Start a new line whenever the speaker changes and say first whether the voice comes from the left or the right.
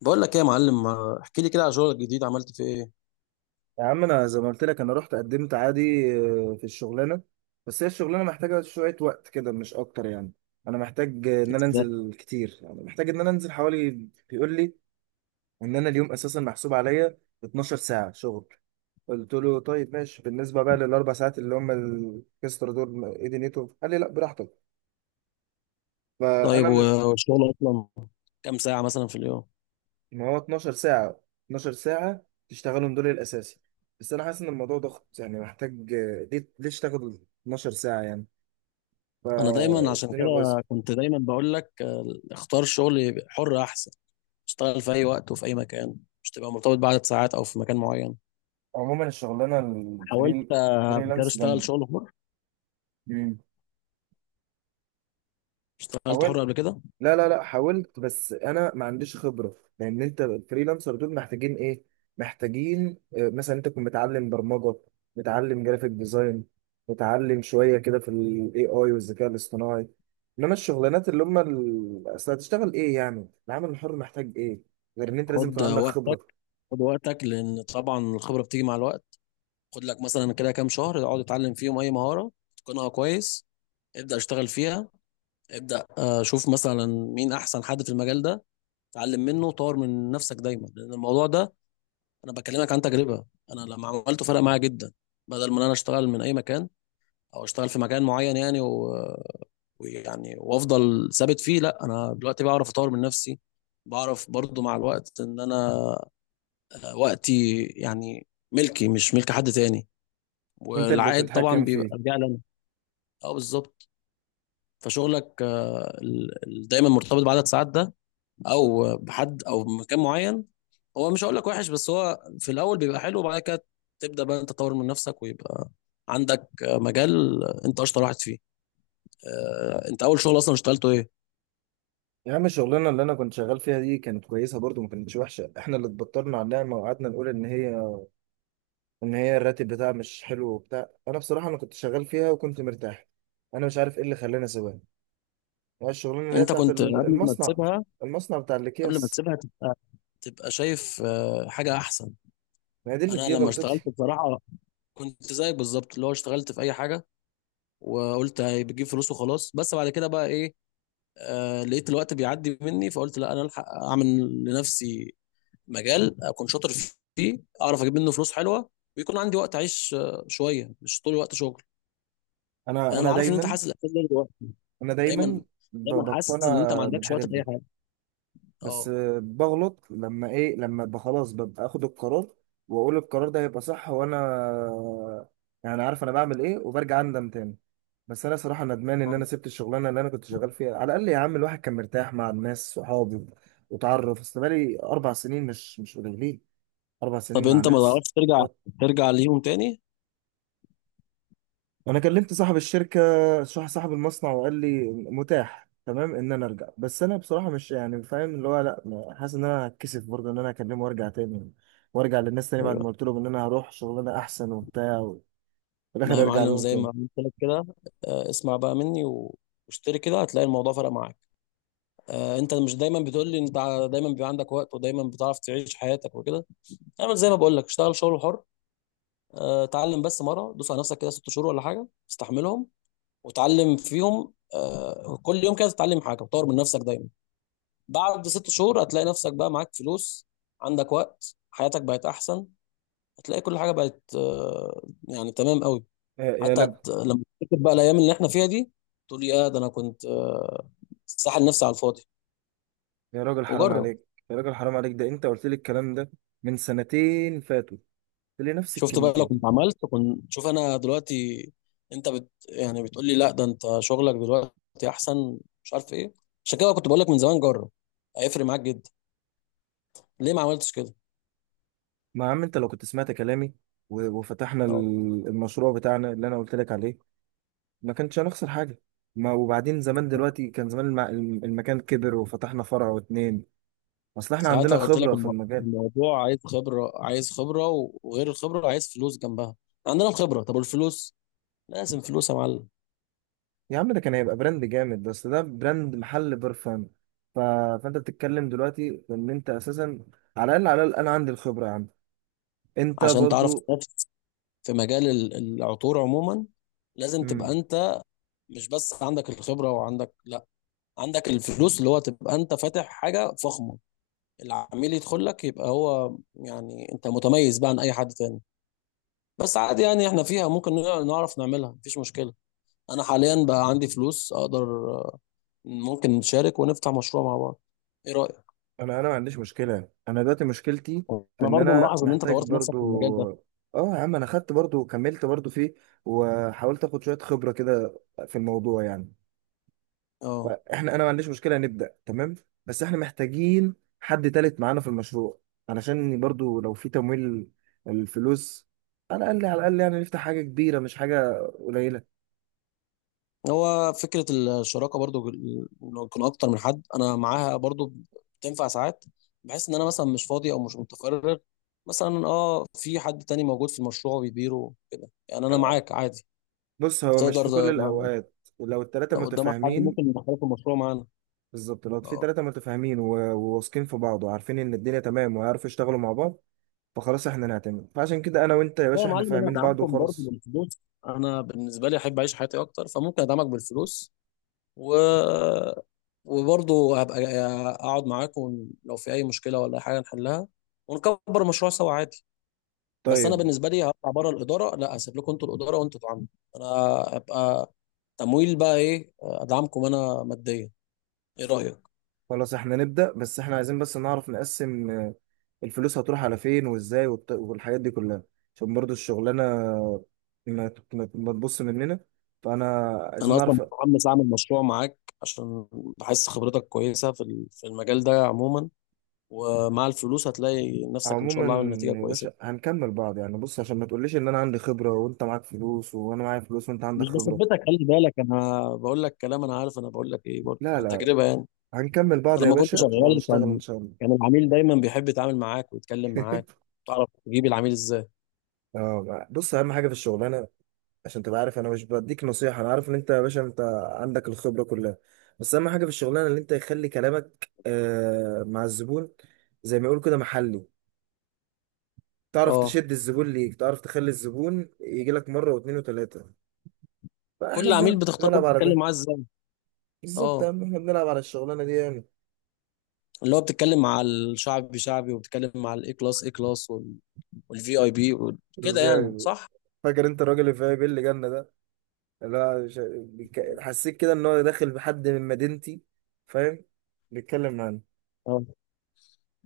left: بقول لك ايه يا معلم؟ ما احكي لي كده على شغلك الجديد، عملت فيه ايه؟
right: يا عم انا زي ما قلت لك انا رحت قدمت عادي. في الشغلانه. بس هي الشغلانه محتاجه شويه وقت كده، مش اكتر يعني. انا محتاج ان انا
left: إزاي؟
right: انزل كتير، يعني محتاج ان انا انزل حوالي. بيقول لي ان انا اليوم اساسا محسوب عليا 12 ساعه شغل. قلت له طيب ماشي، بالنسبه بقى لل4 ساعات اللي هم الاكسترا دول، ايه دنيتهم؟ قال لي لا براحتك.
left: طيب
right: فانا م-
left: والشغل اصلا كام ساعة مثلا في اليوم؟
right: ما هو 12 ساعه، 12 ساعه تشتغلهم دول الاساسي. بس انا حاسس ان الموضوع ضغط، يعني محتاج، ليه اشتغل 12 ساعه يعني؟
left: انا دايما عشان
right: فالدنيا
left: كده
right: بايظه.
left: كنت دايما بقول لك، اختار شغل حر احسن. اشتغل في اي وقت وفي اي مكان، مش تبقى مرتبط بعدد ساعات او في مكان معين.
right: عموما الشغلانه
left: حاولت قبل كده
right: فريلانس
left: اشتغل
right: جامده.
left: شغل حر.
right: مم.
left: اشتغلت حر
right: حاولت.
left: قبل كده.
right: لا لا لا، حاولت بس انا ما عنديش خبره، لان انت الفريلانسر دول محتاجين ايه؟ محتاجين، مثلا انت تكون متعلم برمجه، متعلم جرافيك ديزاين، متعلم شويه كده في الاي اي والذكاء الاصطناعي. انما الشغلانات اللي هم اصل هتشتغل ايه يعني؟ العمل الحر محتاج ايه، غير ان انت لازم يكون
left: خد
right: عندك خبره.
left: وقتك. خد وقتك لان طبعا الخبرة بتيجي مع الوقت. خد لك مثلا كده كام شهر، اقعد اتعلم فيهم اي مهارة تكونها كويس. ابدأ اشتغل فيها. ابدأ شوف مثلا مين احسن حد في المجال ده. اتعلم منه وطور من نفسك دايما، لان الموضوع ده، انا بكلمك عن تجربة. انا لما عملته فرق معايا جدا. بدل ما انا اشتغل من اي مكان، او اشتغل في مكان معين، يعني و... ويعني وافضل ثابت فيه، لا انا دلوقتي بعرف اطور من نفسي. بعرف برضو مع الوقت ان انا وقتي يعني ملكي مش ملك حد تاني،
right: انت اللي
left: والعائد طبعا
right: تتحكم
left: بيبقى
right: فيه.
left: راجع لي انا. اه بالظبط. فشغلك دايما مرتبط بعدد ساعات ده، او بحد او مكان معين، هو مش هقول لك وحش، بس هو في الاول بيبقى حلو، وبعد كده تبدا بقى انت تطور من نفسك ويبقى عندك مجال انت اشطر واحد فيه. انت اول شغل اصلا اشتغلته ايه؟
right: يا عم الشغلانة اللي أنا كنت شغال فيها دي كانت كويسة برضو، ما كانتش وحشة. إحنا اللي اتبطرنا على النعمة وقعدنا نقول إن هي الراتب بتاعها مش حلو وبتاع. أنا بصراحة أنا كنت شغال فيها وكنت مرتاح. أنا مش عارف إيه اللي خلاني أسيبها. هي الشغلانة اللي هي
left: انت
right: بتاعت
left: كنت قبل ما
right: المصنع،
left: تسيبها،
right: المصنع بتاع
left: قبل ما
right: الأكياس.
left: تسيبها تبقى شايف حاجه احسن.
right: ما هي دي
left: انا
right: دي
left: لما اشتغلت
right: غلطتي.
left: بصراحه كنت زيك بالظبط، اللي هو اشتغلت في اي حاجه وقلت هي بتجيب فلوس وخلاص. بس بعد كده بقى ايه، آه لقيت الوقت بيعدي مني فقلت لا، انا الحق اعمل لنفسي مجال اكون شاطر فيه، اعرف اجيب منه فلوس حلوه، ويكون عندي وقت اعيش شويه مش طول الوقت شغل.
right: أنا
left: يعني انا
right: أنا
left: عارف ان انت
right: دايما
left: حاسس الاحساس ده دلوقتي.
right: أنا
left: دايما،
right: دايما
left: دايما حاسس ان انت ما
right: بقتنع
left: عندكش
right: بالحاجات
left: وقت لاي
right: دي.
left: حاجه.
right: بس
left: اه.
right: بغلط لما ابقى خلاص ببقى اخد القرار، واقول القرار ده هيبقى صح، وانا يعني عارف انا بعمل ايه، وبرجع اندم تاني. بس انا صراحه ندمان ان
left: آه.
right: انا سبت الشغلانه اللي انا كنت شغال فيها، على الاقل يا عم الواحد كان مرتاح مع الناس صحابي. وتعرف اصل بقالي 4 سنين، مش قليلين. اربع
left: طب
right: سنين مع
left: انت ما
right: ناس.
left: تعرفش ترجع، ترجع ليهم تاني؟
right: انا كلمت صاحب الشركه، صاحب المصنع، وقال لي متاح تمام ان انا ارجع. بس انا بصراحه مش يعني فاهم اللي هو لا، حاسس ان انا هتكسف برضه ان انا اكلمه وارجع تاني، وارجع للناس تاني بعد
left: ايوه.
right: ما قلت لهم ان انا هروح شغلانه احسن وبتاع، وفي
left: لا
right: الاخر
left: يا
right: ارجع
left: معلم،
right: لهم
left: زي
right: تاني.
left: ما قلت لك كده، اسمع بقى مني واشتري كده، هتلاقي الموضوع فرق معاك. انت مش دايما بتقول لي انت دايما بيبقى عندك وقت ودايما بتعرف تعيش حياتك وكده؟ اعمل زي ما بقول لك، اشتغل شغل حر. اتعلم بس مره، دوس على نفسك كده 6 شهور ولا حاجه استحملهم، وتعلم فيهم كل يوم كده تتعلم حاجه وتطور من نفسك دايما. بعد 6 شهور هتلاقي نفسك بقى معاك فلوس، عندك وقت، حياتك بقت احسن. هتلاقي كل حاجه بقت يعني تمام قوي.
right: يا
left: حتى
right: لب.
left: لما تفتكر بقى الايام اللي احنا فيها دي، تقول يا ده انا كنت ساحل نفسي على الفاضي.
right: يا راجل حرام
left: وجرب.
right: عليك، يا راجل حرام عليك، ده انت قلت لي الكلام ده من سنتين فاتوا. قلت لي نفس
left: شفت بقى؟ لو كنت
right: الكلمتين.
left: عملت، كنت شوف انا دلوقتي. انت يعني بتقول لي لا ده انت شغلك دلوقتي احسن، مش عارف ايه. عشان كده كنت بقول لك من زمان جرب، هيفرق معاك جدا. ليه ما عملتش كده؟
right: ما يا عم انت لو كنت سمعت كلامي وفتحنا
left: آه.
right: المشروع بتاعنا اللي انا قلت لك عليه، ما كانش هنخسر حاجة. ما وبعدين زمان دلوقتي كان زمان المكان كبر وفتحنا فرع واتنين، اصل احنا عندنا
left: ساعتها قلت لك
right: خبرة في المجال.
left: الموضوع عايز خبرة، عايز خبرة وغير الخبرة عايز فلوس جنبها. عندنا الخبرة، طب والفلوس؟ لازم فلوس يا معلم.
right: يا عم ده كان هيبقى براند جامد، بس ده براند محل برفان. ف... فانت بتتكلم دلوقتي في ان انت اساسا، على الاقل على الاقل انا عندي الخبرة يا عم، انت
left: عشان تعرف
right: برضو.
left: تنافس في مجال العطور عموما، لازم تبقى
right: مم.
left: انت مش بس عندك الخبرة وعندك لا، عندك الفلوس، اللي هو تبقى انت فاتح حاجة فخمة. العميل يدخل لك يبقى هو يعني انت متميز بقى عن اي حد تاني. بس عادي يعني، احنا فيها ممكن نعرف نعملها، مفيش مشكلة. انا حاليا بقى عندي فلوس، اقدر، ممكن نشارك ونفتح مشروع مع بعض. ايه رأيك؟
right: انا ما عنديش مشكلة. انا دلوقتي مشكلتي في
left: انا
right: ان
left: برضو
right: انا
left: ملاحظ ان انت
right: محتاج
left: طورت نفسك
right: برضو.
left: في المجال ده.
right: اه يا عم انا خدت برضو، وكملت برضو فيه، وحاولت اخد شوية خبرة كده في الموضوع يعني.
left: اه.
right: انا ما عنديش مشكله، نبدا تمام. بس احنا محتاجين حد تالت معانا في المشروع، علشان برضو لو في تمويل الفلوس، على الاقل على الاقل يعني نفتح حاجه كبيره مش حاجه قليله.
left: هو فكرة الشراكة برضو، لو يكون اكتر من حد انا معاها برضو، بتنفع ساعات. بحس ان انا مثلا مش فاضي او مش متفرغ، مثلا اه في حد تاني موجود في المشروع وبيديره كده، يعني انا معاك عادي.
right: بص هو مش
left: تقدر،
right: في كل الاوقات، لو التلاته
left: لو قدامك حد
right: متفاهمين.
left: ممكن يدخلك في المشروع معانا.
right: بالظبط، لو في
left: اه.
right: تلاته متفاهمين وواثقين في بعض، وعارفين ان الدنيا تمام، ويعرفوا يشتغلوا مع بعض، فخلاص احنا نعتمد. فعشان كده انا وانت يا
left: لا يا
right: باشا احنا
left: معلم، انا
right: فاهمين بعض
left: دعمكم برضو
right: وخلاص.
left: بالفلوس، انا بالنسبة لي احب اعيش حياتي اكتر، فممكن ادعمك بالفلوس، و، وبرضه هبقى اقعد معاكم لو في اي مشكله ولا أي حاجه نحلها، ونكبر المشروع سوا عادي. بس انا
right: طيب،
left: بالنسبه لي هطلع بره الاداره، لا اسيب لكم انتوا الاداره وانتوا اتعاملوا. انا هبقى تمويل بقى، ايه، ادعمكم انا ماديا. ايه رايك؟
right: خلاص احنا نبدا، بس احنا عايزين بس نعرف نقسم الفلوس هتروح على فين وازاي، والحاجات دي كلها، عشان برضو الشغلانه ما تبص مننا، فانا عايزين
left: انا اصلا
right: نعرف.
left: متحمس اعمل مشروع معاك، عشان بحس خبرتك كويسه في في المجال ده عموما، ومع الفلوس هتلاقي نفسك ان شاء
right: عموما
left: الله عامل نتيجه
right: يا
left: كويسه.
right: باشا هنكمل بعض يعني، بص عشان ما تقوليش ان انا عندي خبره وانت معاك فلوس وانا معايا فلوس وانت عندك
left: مش
right: خبره.
left: بثبتك، خلي بالك انا بقول لك كلام انا عارف، انا بقول لك ايه برضه
right: لا لا
left: عن
right: لا.
left: تجربه يعني.
right: هنكمل بعض يا
left: لما كنت
right: باشا
left: شغال
right: وهنشتغل ان
left: كان
right: شاء الله.
left: كان العميل دايما بيحب يتعامل معاك ويتكلم معاك. تعرف تجيب العميل ازاي؟
right: اه، بص اهم حاجه في الشغلانه عشان تبقى عارف، انا مش بديك نصيحة، انا عارف ان انت يا باشا انت عندك الخبرة كلها. بس اهم حاجة في الشغلانة ان انت يخلي كلامك مع الزبون زي ما يقولوا كده محلي. تعرف
left: اه.
right: تشد الزبون ليك، تعرف تخلي الزبون يجي لك مرة واثنين وثلاثة. فاحنا
left: كل عميل
right: بنلعب
left: بتختار
right: بنلعب
left: برضه
right: على
left: تتكلم
right: ده.
left: معاه ازاي.
right: بالظبط يا
left: اه.
right: عم احنا بنلعب على الشغلانة دي يعني
left: اللي هو بتتكلم مع الشعبي شعبي، وبتتكلم مع الاي كلاس اي كلاس، والفي اي بي، كده يعني،
right: يعني
left: صح؟
right: فاكر انت الراجل اللي في اي بي اللي جالنا ده، اللي هو حسيت كده ان هو داخل بحد من مدينتي، فاهم، بيتكلم معانا.
left: اه.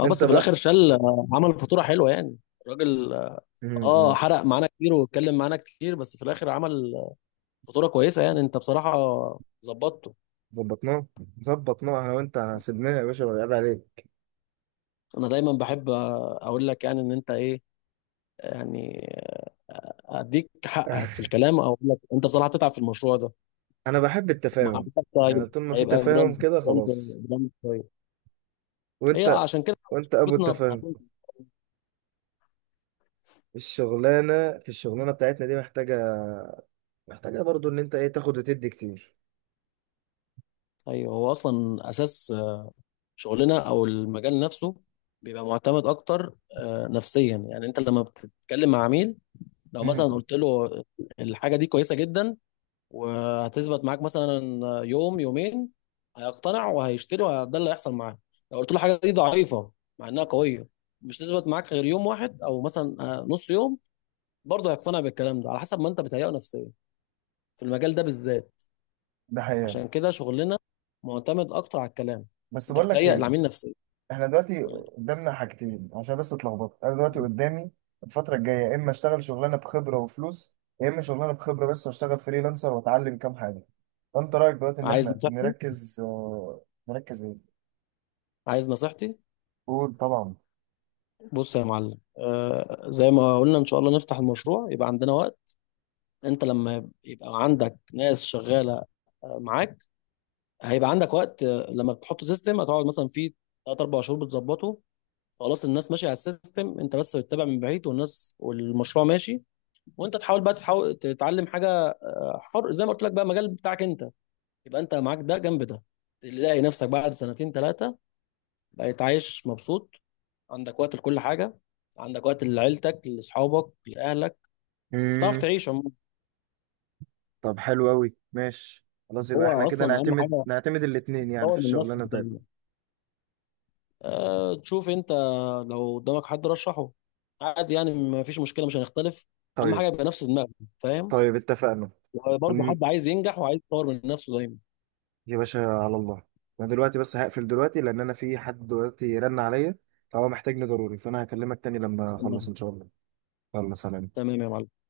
left: اه
right: انت
left: بس في الاخر
right: بقى.
left: شال، عمل فاتوره حلوه يعني. الراجل اه. حرق معانا كتير واتكلم معانا كتير، بس في الاخر عمل فاتوره كويسه. يعني انت بصراحه ظبطته.
right: ظبطناه، ظبطناه انا وانت، سيبناه يا باشا، ولا عيب عليك.
left: انا دايما بحب اقول لك يعني ان انت ايه يعني، اديك حقك في الكلام، او اقول لك انت بصراحه هتتعب في المشروع ده.
right: انا بحب
left: ومع
right: التفاهم
left: الوقت
right: يعني،
left: طيب،
right: طول ما في
left: هيبقى
right: تفاهم
left: براند،
right: كده
left: براند،
right: خلاص.
left: براند طيب. هي
right: وانت
left: عشان كده
right: وانت ابو
left: شركتنا
right: التفاهم. في الشغلانه بتاعتنا دي محتاجه برضو ان انت ايه تاخد وتدي كتير.
left: ايوه، هو اصلا اساس شغلنا او المجال نفسه بيبقى معتمد اكتر نفسيا. يعني انت لما بتتكلم مع عميل لو
right: مم.
left: مثلا قلت له الحاجه دي كويسه جدا، وهتثبت معاك مثلا يوم يومين، هيقتنع وهيشتري وده اللي هيحصل معاه. لو قلت له حاجه دي ضعيفه مع انها قويه، مش تثبت معاك غير يوم واحد او مثلا نص يوم، برضه هيقتنع بالكلام ده على حسب ما انت بتهيئه نفسيا في المجال ده بالذات.
right: ده حقيقة.
left: عشان كده شغلنا معتمد اكتر على الكلام.
right: بس
left: انت
right: بقول لك
left: بتهيئ
right: ايه،
left: العميل نفسيا.
right: احنا دلوقتي
left: قول لي.
right: قدامنا حاجتين، عشان بس اتلخبطت انا دلوقتي
left: مم.
right: قدامي الفترة الجاية، يا اما اشتغل شغلانة بخبرة وفلوس، يا اما شغلانة بخبرة بس واشتغل فريلانسر واتعلم كام حاجة. فانت رأيك دلوقتي ان
left: عايز
right: احنا
left: نصيحتي؟
right: نركز، نركز ايه؟
left: عايز نصيحتي؟
right: قول طبعا.
left: بص يا معلم، آه زي ما قلنا ان شاء الله نفتح المشروع، يبقى عندنا وقت. انت لما يبقى عندك ناس شغاله معاك، هيبقى عندك وقت. لما بتحط سيستم هتقعد مثلا فيه 3 4 شهور بتظبطه. خلاص الناس ماشيه على السيستم، انت بس بتتابع من بعيد، والناس والمشروع ماشي. وانت تحاول بقى، تحاول تتعلم حاجه حر، زي ما قلت لك بقى، مجال بتاعك انت، يبقى انت معاك ده جنب ده. تلاقي نفسك بعد سنتين ثلاثه بقيت عايش مبسوط، عندك وقت لكل حاجه، عندك وقت لعيلتك لاصحابك لاهلك، بتعرف
right: امم.
left: تعيش عموما.
right: طب حلو قوي، ماشي، خلاص يبقى احنا
left: هو
right: كده
left: اصلا اهم
right: نعتمد
left: حاجه
right: نعتمد الاتنين يعني
left: تطور
right: في
left: من نفسك.
right: الشغلانه بتاعتنا.
left: أه تشوف انت لو قدامك حد رشحه، عادي يعني، ما فيش مشكله، مش هنختلف. اهم
right: طيب.
left: حاجه يبقى نفس دماغنا، فاهم.
right: طيب اتفقنا.
left: وبرضه حد عايز ينجح وعايز يطور من نفسه دايما.
right: يا باشا على الله. انا دلوقتي بس هقفل دلوقتي لان انا في حد دلوقتي رن عليا، فهو محتاجني ضروري، فانا هكلمك تاني لما اخلص
left: تمام.
right: ان شاء الله. يلا سلام.
left: تمام يا معلم.